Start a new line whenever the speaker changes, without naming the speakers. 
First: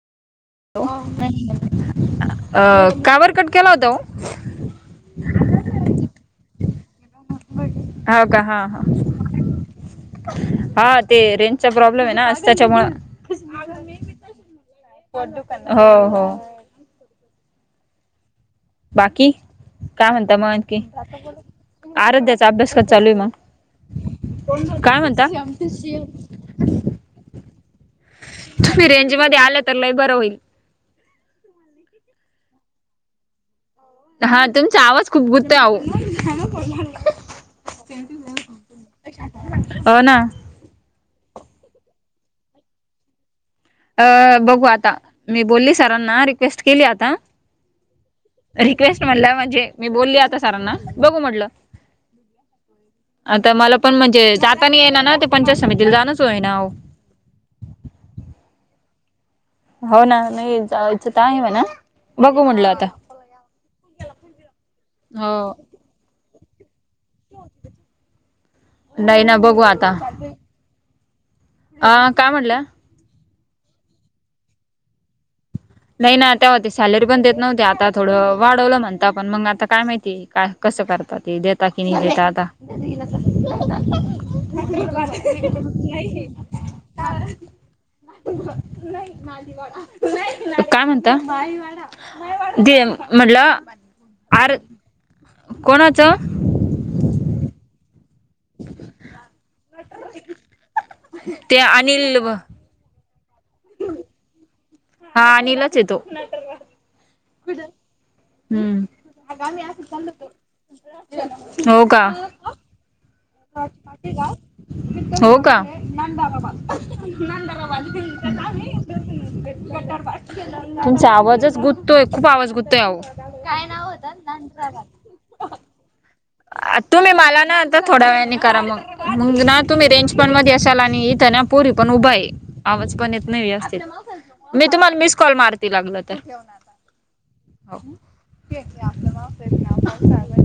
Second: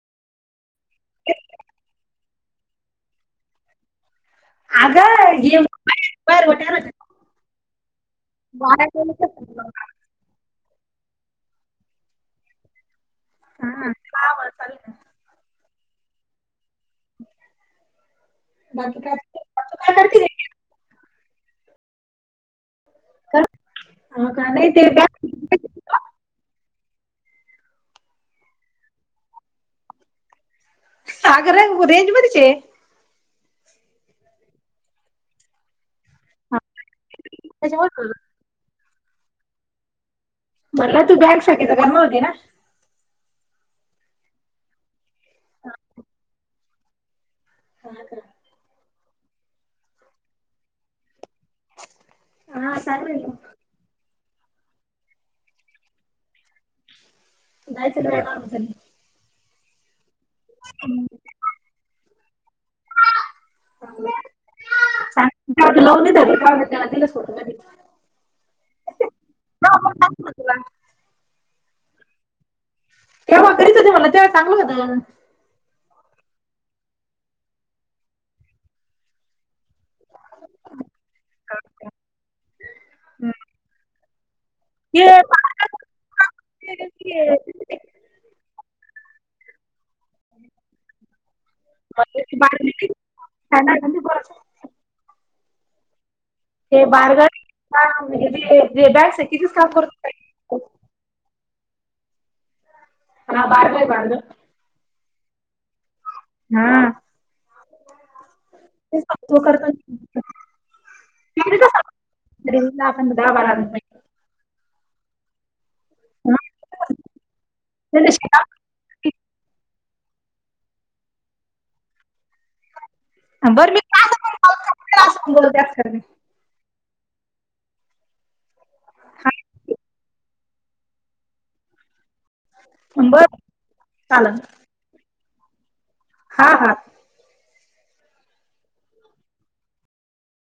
का बर कट केला होता हो?
बर बर करा.
हा का हा हा
वाया गेले तर.
हा ते रेंजचा प्रॉब्लेम आहे ना त्याच्या मुळ.
हा हा, चालेल ना.
हो हो
[inaudible] काय
बाकी
तू
काय
करते रे?
म्हणता मग आणखी? आराध्याचा अभ्यास कसा चालू आहे मग?
हो का नाही ते
काय
बॅग
म्हणता? तुम्ही रेंज मध्ये आला तर लई बर होईल..
अग रेंज रेंज मधचे आहे.
हा तुमचा आवाज खूप गुततोय आहो.
त्याच्यावर बोल.
हो ना.
म्हणल तू बँक शाखेचा करणार होती ना.
अ बघू आता मी बोलली सरांना रिक्वेस्ट केली आता.
कोणाकडं
रिक्वेस्ट म्हटलं म्हणजे मी बोलली आता सरांना बघू म्हटलं.
हा चालेल ना.
आता मला पण म्हणजे जाता नी येना ना ते पंचायत समिती जाणच होई ना हो.
जायचं [unintelligible] झाली.
हो ना, नाही जायचं तर आहे म्हणा, बघू म्हटलं आता. [inaudible] हो. नाही ना बघू
[unintelligible] तुला
आ काय म्हणल्या?
तेव्हा घरीच होते मला, तेव्हा चांगलं होतं म्हणून.
नाही ना, तेव्हा ते सॅलरी पण देत नव्हत्या आता थोडं वाढवलं म्हणता पण मंग आता काय माहिती काय कसं करता ते देता कि नाही देता आता. [unintelligible]
ते
नाही माजी वाडा नाही काय म्हणता देइ म्हटलं अर कोणाचं?
ते [inaudible] जे बॅगस आहे किती. [unintelligible]
ते अनिल व
क ना बारगं आहे बारगं.
हा अनिलच येतो.
हां.
कुदे हम्म,
तो करतो
हो का?
तरीला आपण दहा बारा रूपय
हो का? तुमचा आवाजच गुंततोय, खूप आवाज गुंततोय अहो.
बरं मी का [unintelligible] असं पण बोलत्या खरं मी.
आ तुम्ही मला ना आता थोड्या वेळानी करा मंग. मंग ना तुम्ही रेंज पण मध्ये असाल आणि इथं ना पुरी पण उभं आहे. आवाज
हा
पण येत
बरं
नाही व्यवस्थित
चालेल
मी तुम्हाला मिस कॉल मारते लागल तर.
हा हा.
होव.